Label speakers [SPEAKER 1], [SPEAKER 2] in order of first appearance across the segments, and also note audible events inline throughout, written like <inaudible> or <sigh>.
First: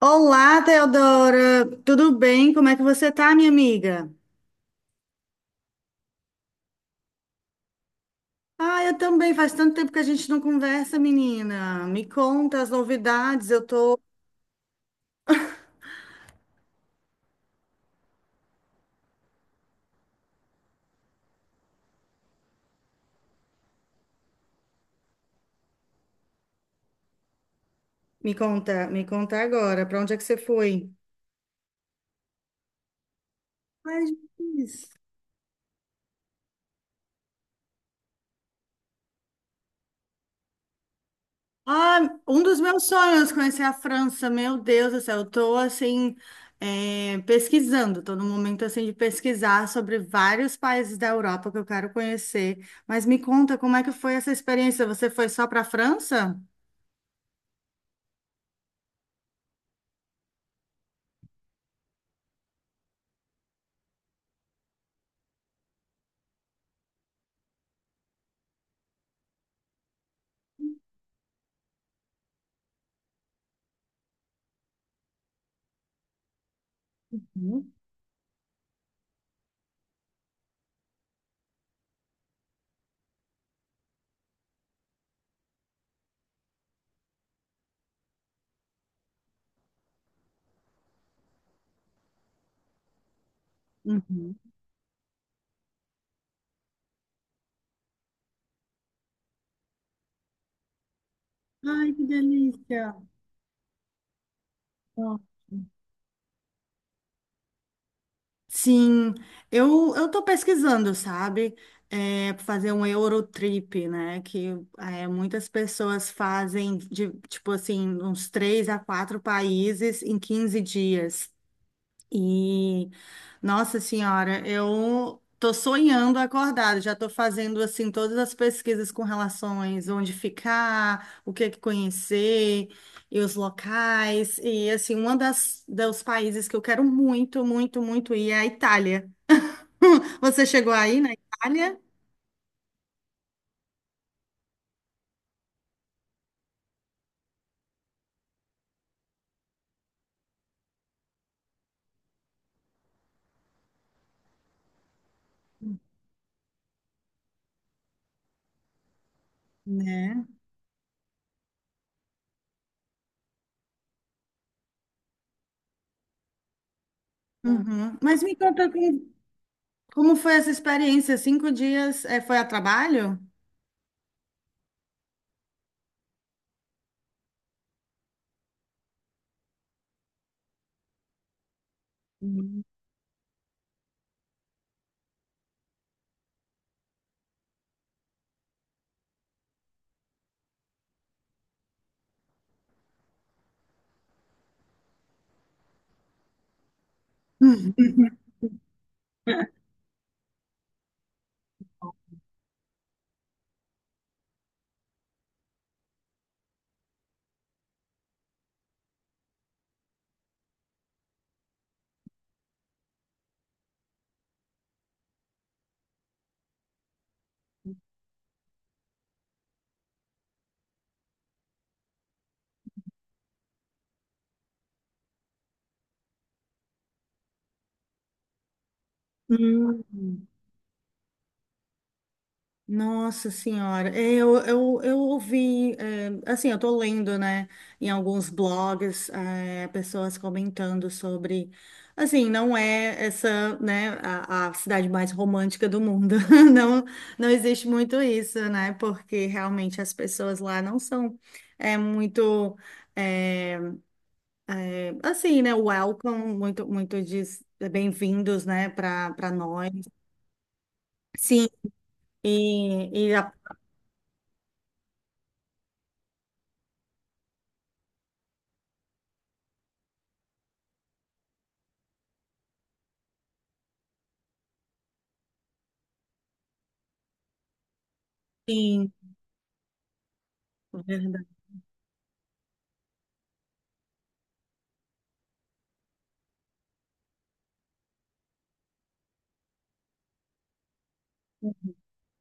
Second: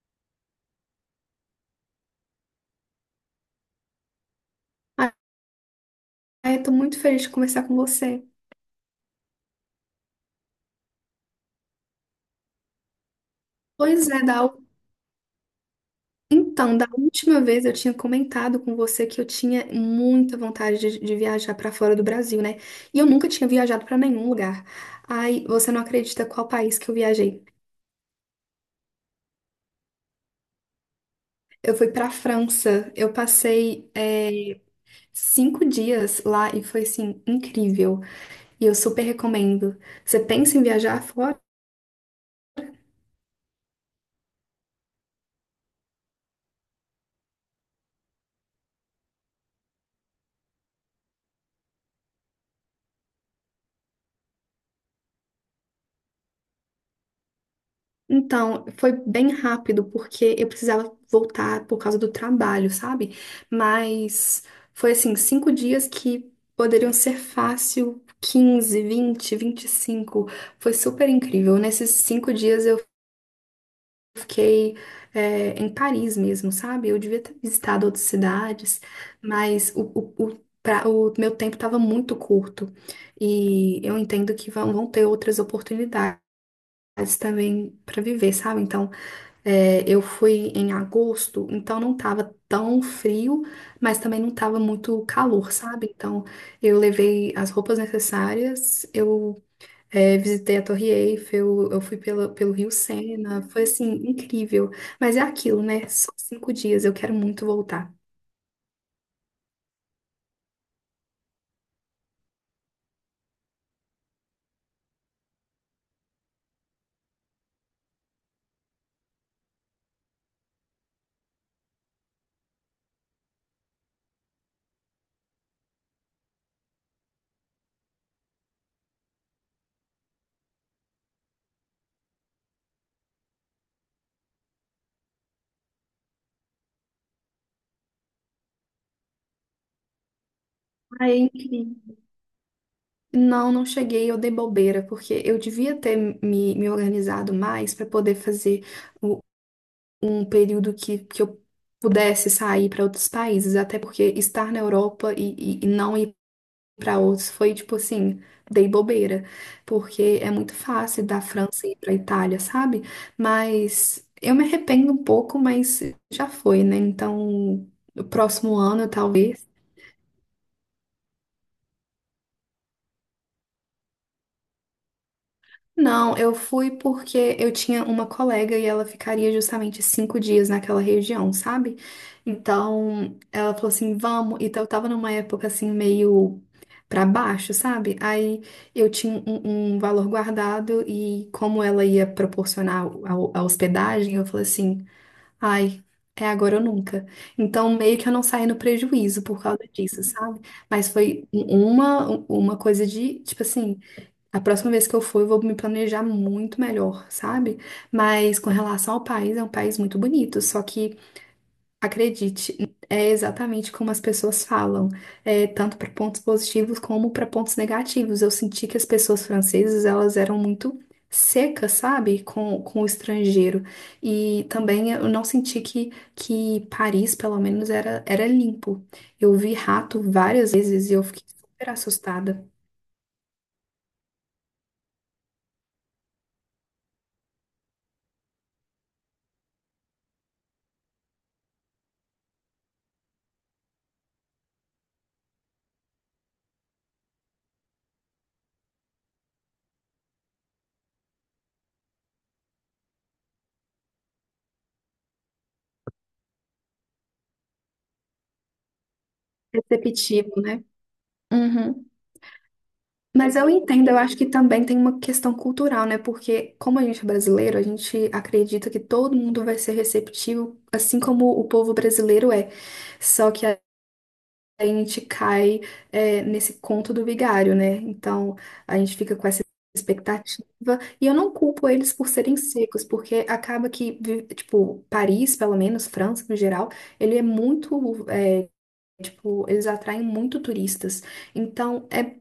[SPEAKER 1] Olá, Teodora. Tudo bem? Como é que você tá, minha amiga?
[SPEAKER 2] Ah, eu tô muito feliz de conversar com você.
[SPEAKER 1] Ah, eu também. Faz tanto tempo que a gente não conversa, menina. Me conta as novidades. Eu tô.
[SPEAKER 2] Pois é. Então, da última vez eu tinha comentado com você que eu tinha muita vontade de viajar pra fora do Brasil, né? E eu nunca tinha viajado pra nenhum lugar. Ai, você não acredita qual país que eu viajei.
[SPEAKER 1] Me conta agora. Para onde é que você foi?
[SPEAKER 2] Eu fui pra França, eu passei
[SPEAKER 1] Ai, Jesus.
[SPEAKER 2] cinco dias lá e foi, assim, incrível. E eu super recomendo. Você pensa em viajar fora?
[SPEAKER 1] Ah, um dos meus sonhos, conhecer a França. Meu Deus do céu, eu tô assim, pesquisando. Tô no momento assim de pesquisar sobre vários países da Europa que eu quero conhecer. Mas me conta, como é que foi essa experiência? Você foi só para a França?
[SPEAKER 2] Então, foi bem rápido, porque eu precisava voltar por causa do trabalho, sabe? Mas foi assim, 5 dias que poderiam ser fácil, 15 20 25. Foi super incrível. Nesses 5 dias eu fiquei, em Paris mesmo, sabe? Eu devia ter visitado outras cidades, mas o meu tempo estava muito curto e eu entendo que vão ter outras oportunidades também para viver, sabe? Então, eu fui em agosto, então não tava tão frio, mas também não
[SPEAKER 1] Uhum.
[SPEAKER 2] tava muito calor, sabe? Então eu levei as roupas necessárias, eu visitei a Torre Eiffel, eu
[SPEAKER 1] Ai,
[SPEAKER 2] fui
[SPEAKER 1] que
[SPEAKER 2] pelo Rio
[SPEAKER 1] delícia.
[SPEAKER 2] Sena, foi assim, incrível. Mas
[SPEAKER 1] Ó.
[SPEAKER 2] é aquilo, né? Só 5 dias, eu quero muito voltar.
[SPEAKER 1] Sim, eu tô pesquisando, sabe? É, pra fazer um Eurotrip, né? Que muitas pessoas fazem tipo assim, uns três a quatro países em 15 dias. E, nossa senhora, eu tô sonhando acordado, já tô fazendo assim todas as pesquisas com relações onde ficar, o que é que conhecer e os locais. E assim, uma das dos países que eu quero muito, muito, muito ir é a Itália. <laughs> Você chegou aí na
[SPEAKER 2] Ai, é
[SPEAKER 1] Itália?
[SPEAKER 2] incrível. Não, não cheguei, eu dei bobeira, porque eu devia ter me organizado mais para poder fazer o um período que eu pudesse sair para outros países, até porque estar na Europa e não ir para outros foi tipo assim, dei bobeira, porque
[SPEAKER 1] Né?
[SPEAKER 2] é muito fácil da França ir para Itália, sabe? Mas eu me arrependo um pouco, mas já foi, né? Então,
[SPEAKER 1] Uhum.
[SPEAKER 2] no
[SPEAKER 1] Mas me
[SPEAKER 2] próximo
[SPEAKER 1] conta
[SPEAKER 2] ano,
[SPEAKER 1] como,
[SPEAKER 2] talvez.
[SPEAKER 1] como foi essa experiência? Cinco dias, foi a trabalho?
[SPEAKER 2] Não, eu fui porque eu tinha uma colega e ela ficaria justamente 5 dias naquela região, sabe? Então, ela falou assim, vamos. Então, eu tava numa época assim, meio pra baixo, sabe? Aí eu tinha um valor guardado e como ela ia proporcionar a hospedagem, eu falei assim, ai, é agora ou nunca. Então, meio que eu não saí no prejuízo por causa disso, sabe? Mas foi uma coisa de, tipo assim. A próxima vez que eu for, eu vou me planejar muito melhor, sabe? Mas com relação ao país, é um país muito bonito. Só que, acredite, é exatamente como as pessoas falam, tanto para pontos positivos como para pontos negativos. Eu senti que as pessoas francesas, elas eram muito secas, sabe? Com o estrangeiro. E também eu não senti que Paris, pelo menos, era limpo. Eu vi rato
[SPEAKER 1] Uhum.
[SPEAKER 2] várias vezes e eu fiquei super assustada.
[SPEAKER 1] Nossa Senhora, é, eu ouvi, é, assim, eu tô lendo, né, em alguns blogs, é, pessoas comentando sobre, assim, não é essa, né, a cidade mais romântica do mundo, <laughs> não, não existe muito isso, né, porque realmente as pessoas lá não são, é, muito, é, assim, né, welcome, muito, muito de bem-vindos, né, para nós.
[SPEAKER 2] Perceptivo, né?
[SPEAKER 1] Sim,
[SPEAKER 2] Uhum.
[SPEAKER 1] e, e, a-
[SPEAKER 2] Mas eu entendo, eu acho que também tem uma questão cultural, né? Porque como a gente é brasileiro, a gente acredita que todo mundo vai ser receptivo, assim como o povo brasileiro é. Só que a gente cai, nesse conto do vigário, né? Então a
[SPEAKER 1] sim,
[SPEAKER 2] gente fica com essa expectativa. E eu
[SPEAKER 1] verdade.
[SPEAKER 2] não culpo eles por serem secos, porque acaba que, tipo, Paris, pelo menos, França no geral, ele é muito tipo, eles atraem muito turistas. Então, é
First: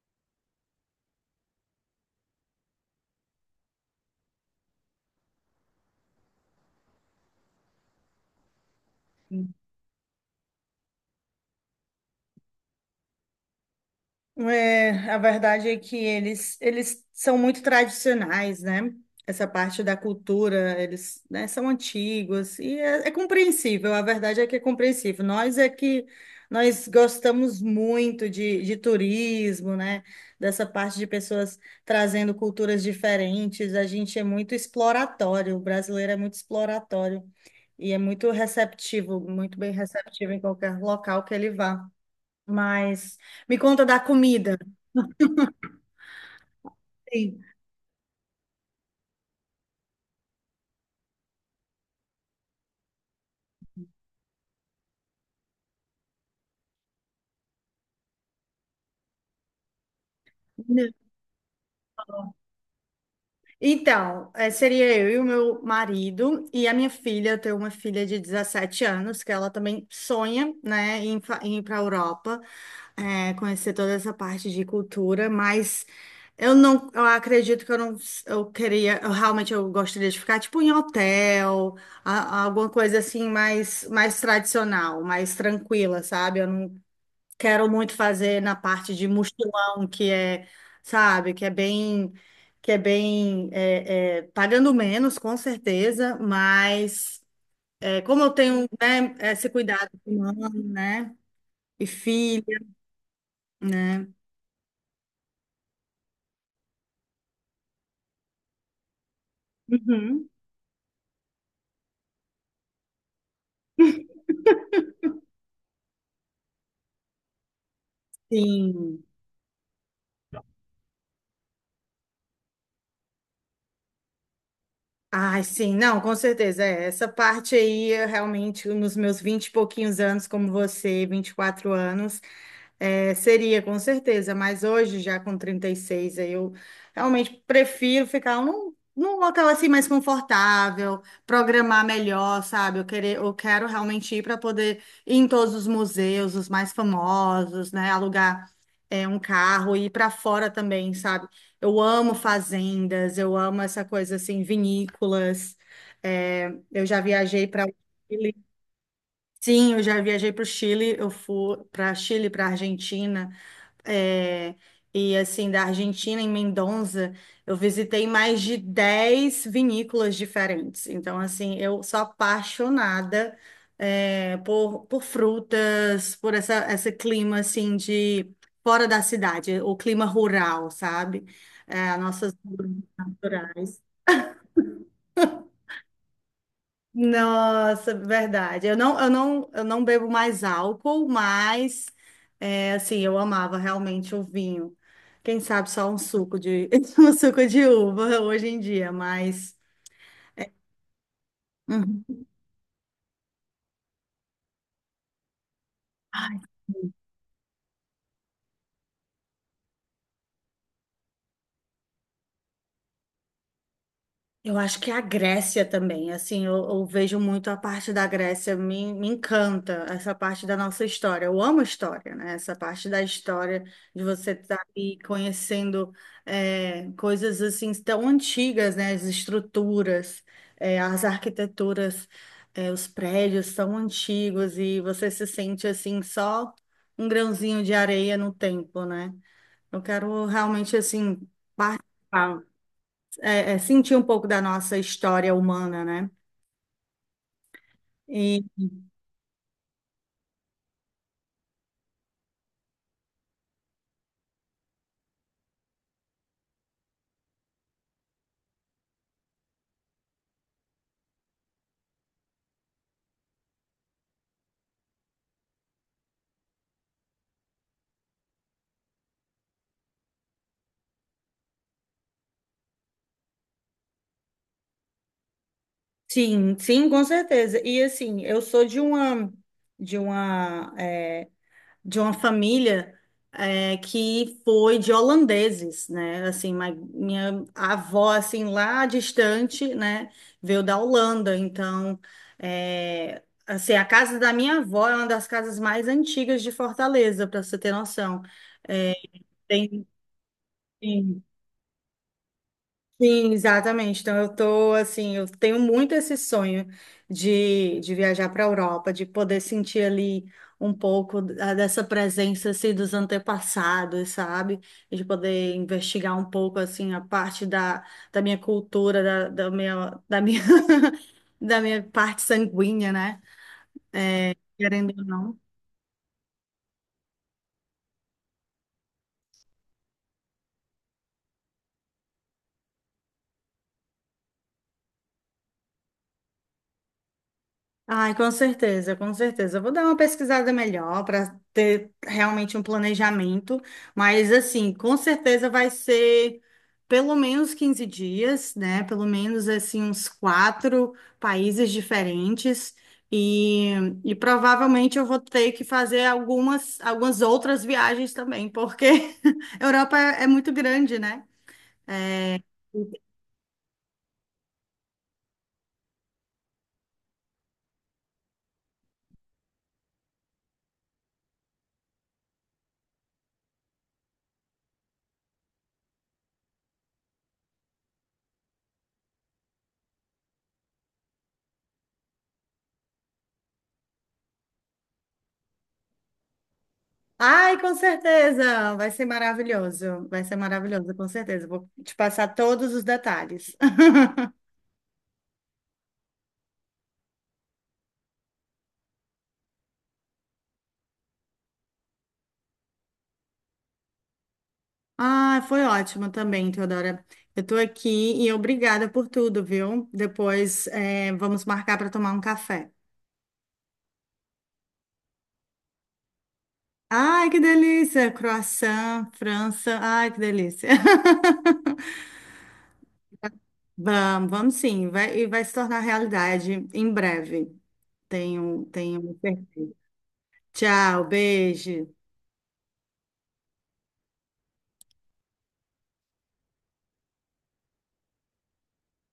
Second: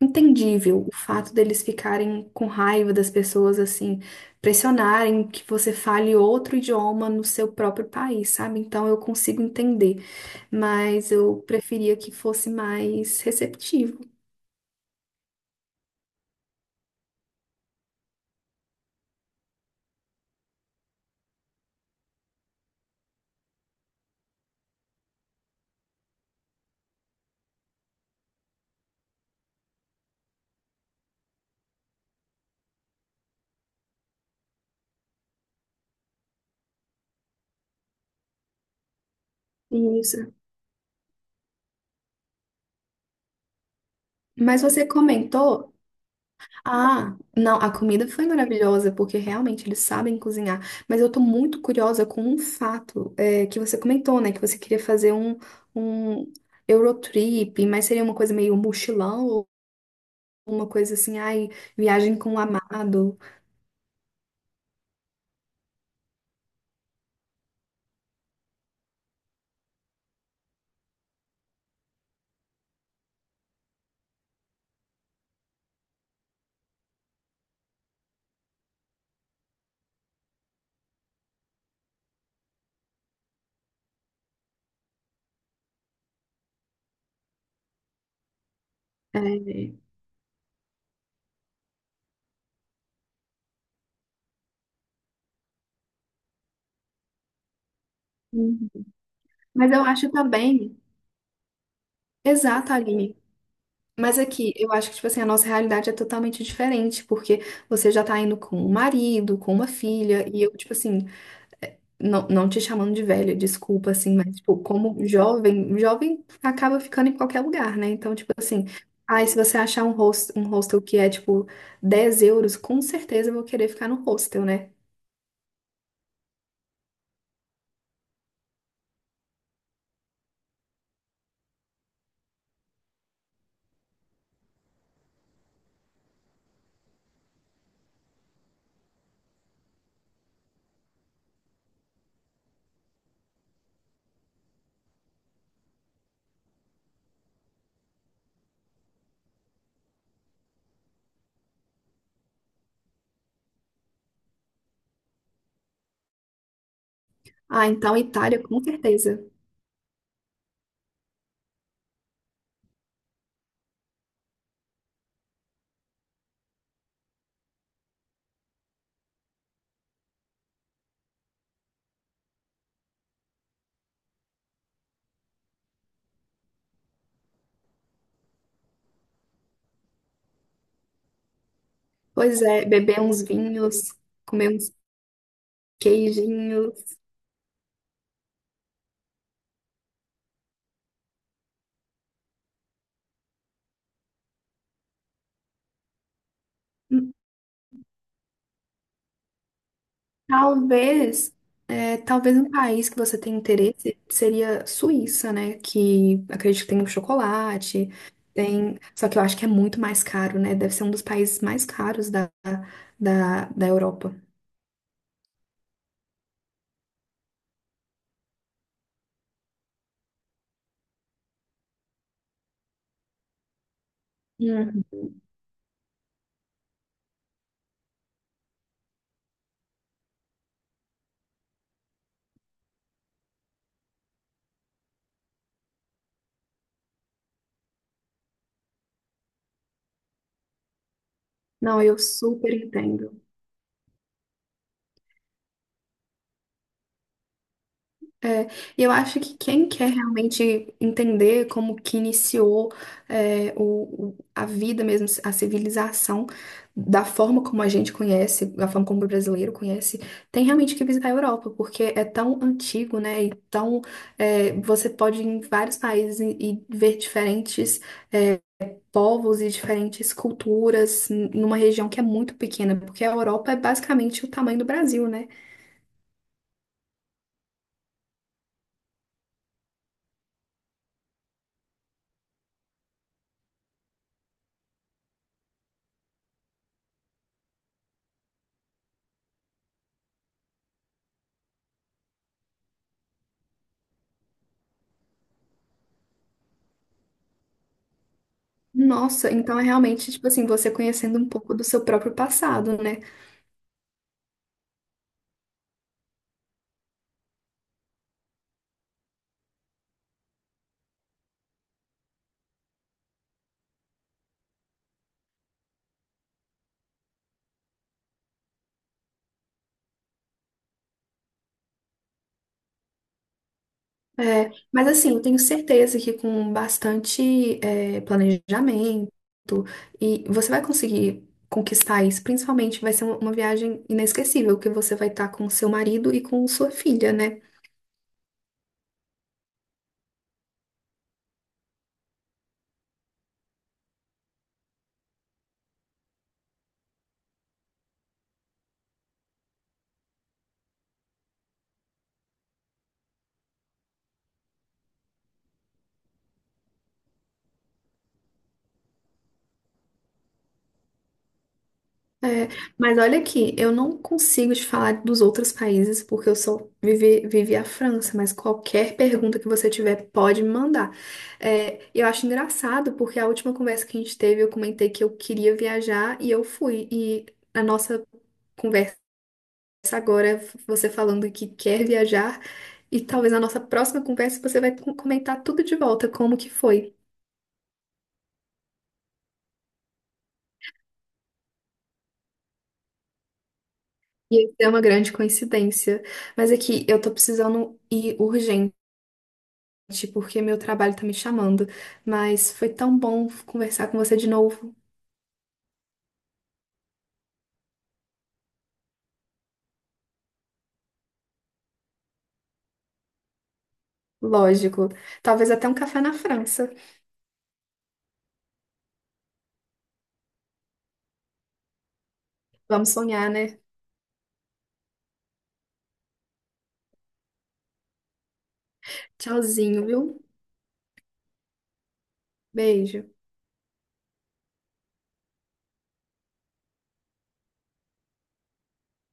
[SPEAKER 2] entendível o fato deles ficarem com raiva das pessoas, assim, pressionarem que você fale outro idioma no seu próprio país, sabe? Então, eu consigo entender, mas eu preferia que fosse mais receptivo.
[SPEAKER 1] É, a verdade é que eles são muito tradicionais, né? Essa parte da cultura, eles, né, são antigos e é compreensível. A verdade é que é compreensível. Nós é que nós gostamos muito de turismo, né? Dessa parte de pessoas trazendo culturas diferentes. A gente é muito exploratório. O brasileiro é muito exploratório e é muito receptivo, muito bem
[SPEAKER 2] Isso.
[SPEAKER 1] receptivo em qualquer local que ele vá. Mas me conta da comida.
[SPEAKER 2] Mas você comentou. Ah,
[SPEAKER 1] Sim.
[SPEAKER 2] não, a comida foi maravilhosa, porque realmente eles sabem cozinhar. Mas eu tô muito curiosa com um fato, que você comentou, né? Que você queria fazer um Eurotrip, mas seria uma coisa meio mochilão, ou uma
[SPEAKER 1] Não.
[SPEAKER 2] coisa assim, ai, viagem com o amado.
[SPEAKER 1] Então, seria eu e o meu marido e a minha filha. Eu tenho uma filha de 17 anos que ela também sonha, né, em ir para a Europa, conhecer toda essa parte de cultura, mas eu acredito que eu não, eu queria, eu realmente eu gostaria de ficar tipo em hotel, alguma coisa assim mais tradicional, mais tranquila, sabe? Eu quero muito fazer na parte de
[SPEAKER 2] É.
[SPEAKER 1] mochilão, que é, sabe, que é bem, pagando menos, com certeza, mas é, como eu tenho,
[SPEAKER 2] Uhum.
[SPEAKER 1] né, esse
[SPEAKER 2] Mas eu
[SPEAKER 1] cuidado
[SPEAKER 2] acho
[SPEAKER 1] com mãe,
[SPEAKER 2] também.
[SPEAKER 1] né, e filha,
[SPEAKER 2] Exato, Aline.
[SPEAKER 1] né,
[SPEAKER 2] Mas aqui, eu acho que, tipo assim, a nossa realidade é totalmente diferente, porque você já tá indo com um marido, com uma filha,
[SPEAKER 1] uhum,
[SPEAKER 2] e eu, tipo assim, não, não te chamando de velha, desculpa, assim, mas, tipo, como jovem, jovem acaba ficando em qualquer lugar, né? Então, tipo assim,
[SPEAKER 1] sim,
[SPEAKER 2] ai, se você achar um hostel que é, tipo, 10 euros, com certeza eu vou querer ficar no hostel, né?
[SPEAKER 1] ai, sim, não, com certeza. É, essa parte aí, eu realmente, nos meus vinte e pouquinhos anos, como você, 24 anos, é, seria, com certeza. Mas hoje, já com 36 aí eu realmente prefiro ficar num local assim mais confortável, programar melhor, sabe? Eu quero realmente ir para poder ir em todos os museus, os mais famosos, né? Alugar, um carro e ir para fora também, sabe? Eu amo fazendas, eu amo essa coisa assim, vinícolas. É, eu já viajei para
[SPEAKER 2] Ah,
[SPEAKER 1] o
[SPEAKER 2] então
[SPEAKER 1] Chile.
[SPEAKER 2] Itália, com certeza.
[SPEAKER 1] Sim, eu já viajei para o Chile, eu fui para Chile, para Argentina é, e assim, da Argentina, em Mendoza, eu visitei mais de 10 vinícolas diferentes. Então, assim, eu sou apaixonada, é, por frutas, esse clima, assim, de fora da cidade, o clima rural, sabe? É, nossas
[SPEAKER 2] Pois é, beber uns
[SPEAKER 1] naturais.
[SPEAKER 2] vinhos, comer uns queijinhos.
[SPEAKER 1] Nossa, verdade. Eu não bebo mais álcool, mas é, assim, eu amava realmente o vinho. Quem sabe só um suco de <laughs> um suco de uva hoje em dia, mas
[SPEAKER 2] Talvez,
[SPEAKER 1] uhum.
[SPEAKER 2] talvez um país que você tem interesse seria Suíça, né? Que acredito que tem um chocolate, tem. Só que eu acho que é muito mais caro, né? Deve ser um dos países mais caros da Europa.
[SPEAKER 1] Eu acho que a Grécia também, assim, eu vejo muito a parte da Grécia, me encanta essa parte da nossa história. Eu amo história, né? Essa parte da história, de você estar
[SPEAKER 2] Uhum.
[SPEAKER 1] ali conhecendo é, coisas assim tão antigas, né? As estruturas, é, as arquiteturas, é, os prédios tão antigos e você se sente assim só um grãozinho de areia no tempo, né? Eu quero realmente assim
[SPEAKER 2] Não, eu super entendo.
[SPEAKER 1] é sentir um pouco da nossa história humana, né? E
[SPEAKER 2] É, e eu acho que quem quer realmente entender como que iniciou a vida mesmo, a civilização, da forma como a gente conhece, da forma como o brasileiro conhece, tem realmente que visitar a Europa, porque é tão antigo, né? E tão, você pode ir em vários países e ver diferentes povos e diferentes culturas numa região que é muito pequena, porque a Europa é basicamente o tamanho do Brasil, né?
[SPEAKER 1] sim, sim, com certeza. E assim, eu sou de uma é, de uma família é, que foi de holandeses, né? Assim, minha avó assim lá distante, né, veio da Holanda. Então, é, assim, a casa da minha avó é uma das casas mais antigas de Fortaleza, para você ter noção. É,
[SPEAKER 2] Nossa, então é
[SPEAKER 1] tem,
[SPEAKER 2] realmente, tipo assim, você conhecendo um pouco do seu próprio passado, né?
[SPEAKER 1] sim, exatamente. Então eu tô assim, eu tenho muito esse sonho de viajar para a Europa, de poder sentir ali um pouco dessa presença assim dos antepassados, sabe? E de poder investigar um pouco assim a parte da minha cultura, da minha <laughs> da minha parte sanguínea, né?
[SPEAKER 2] É, mas
[SPEAKER 1] Querendo ou
[SPEAKER 2] assim, eu tenho
[SPEAKER 1] não.
[SPEAKER 2] certeza que com bastante planejamento e você vai conseguir conquistar isso, principalmente vai ser uma viagem inesquecível, que você vai estar com seu marido e com sua filha, né?
[SPEAKER 1] Ai, com certeza, com certeza. Eu vou dar uma pesquisada melhor para ter realmente um planejamento, mas assim, com certeza vai ser pelo menos 15 dias, né? Pelo menos assim uns quatro países diferentes e, e provavelmente eu vou ter que fazer algumas outras viagens também, porque <laughs> a Europa é muito grande, né?
[SPEAKER 2] É, mas olha aqui, eu não consigo te falar dos outros países porque eu só vivi a França, mas qualquer pergunta que você tiver pode me mandar. É, eu acho engraçado porque a última conversa que a gente teve eu comentei que eu queria viajar e eu fui. E a nossa conversa agora é você falando que quer viajar e talvez na nossa próxima conversa você vai comentar tudo de volta, como que foi.
[SPEAKER 1] Ai, com certeza! Vai ser maravilhoso. Vai ser maravilhoso, com certeza. Vou te passar todos os detalhes.
[SPEAKER 2] E
[SPEAKER 1] <laughs>
[SPEAKER 2] isso é uma grande coincidência. Mas aqui, eu tô precisando ir urgente porque meu trabalho tá me chamando. Mas foi tão bom conversar com você de novo.
[SPEAKER 1] Ah, foi ótimo também, Teodora. Eu tô aqui e obrigada por tudo, viu? Depois, vamos marcar para tomar um café.
[SPEAKER 2] Lógico. Talvez até um café na França.
[SPEAKER 1] Ai, que delícia! Croissant, França. Ai, que delícia! <laughs>
[SPEAKER 2] Vamos sonhar, né?
[SPEAKER 1] Vamos, vamos sim. Vai, e vai se tornar realidade em breve. Tenho certeza.
[SPEAKER 2] Tchauzinho, viu?
[SPEAKER 1] Tchau, beijo.
[SPEAKER 2] Beijo.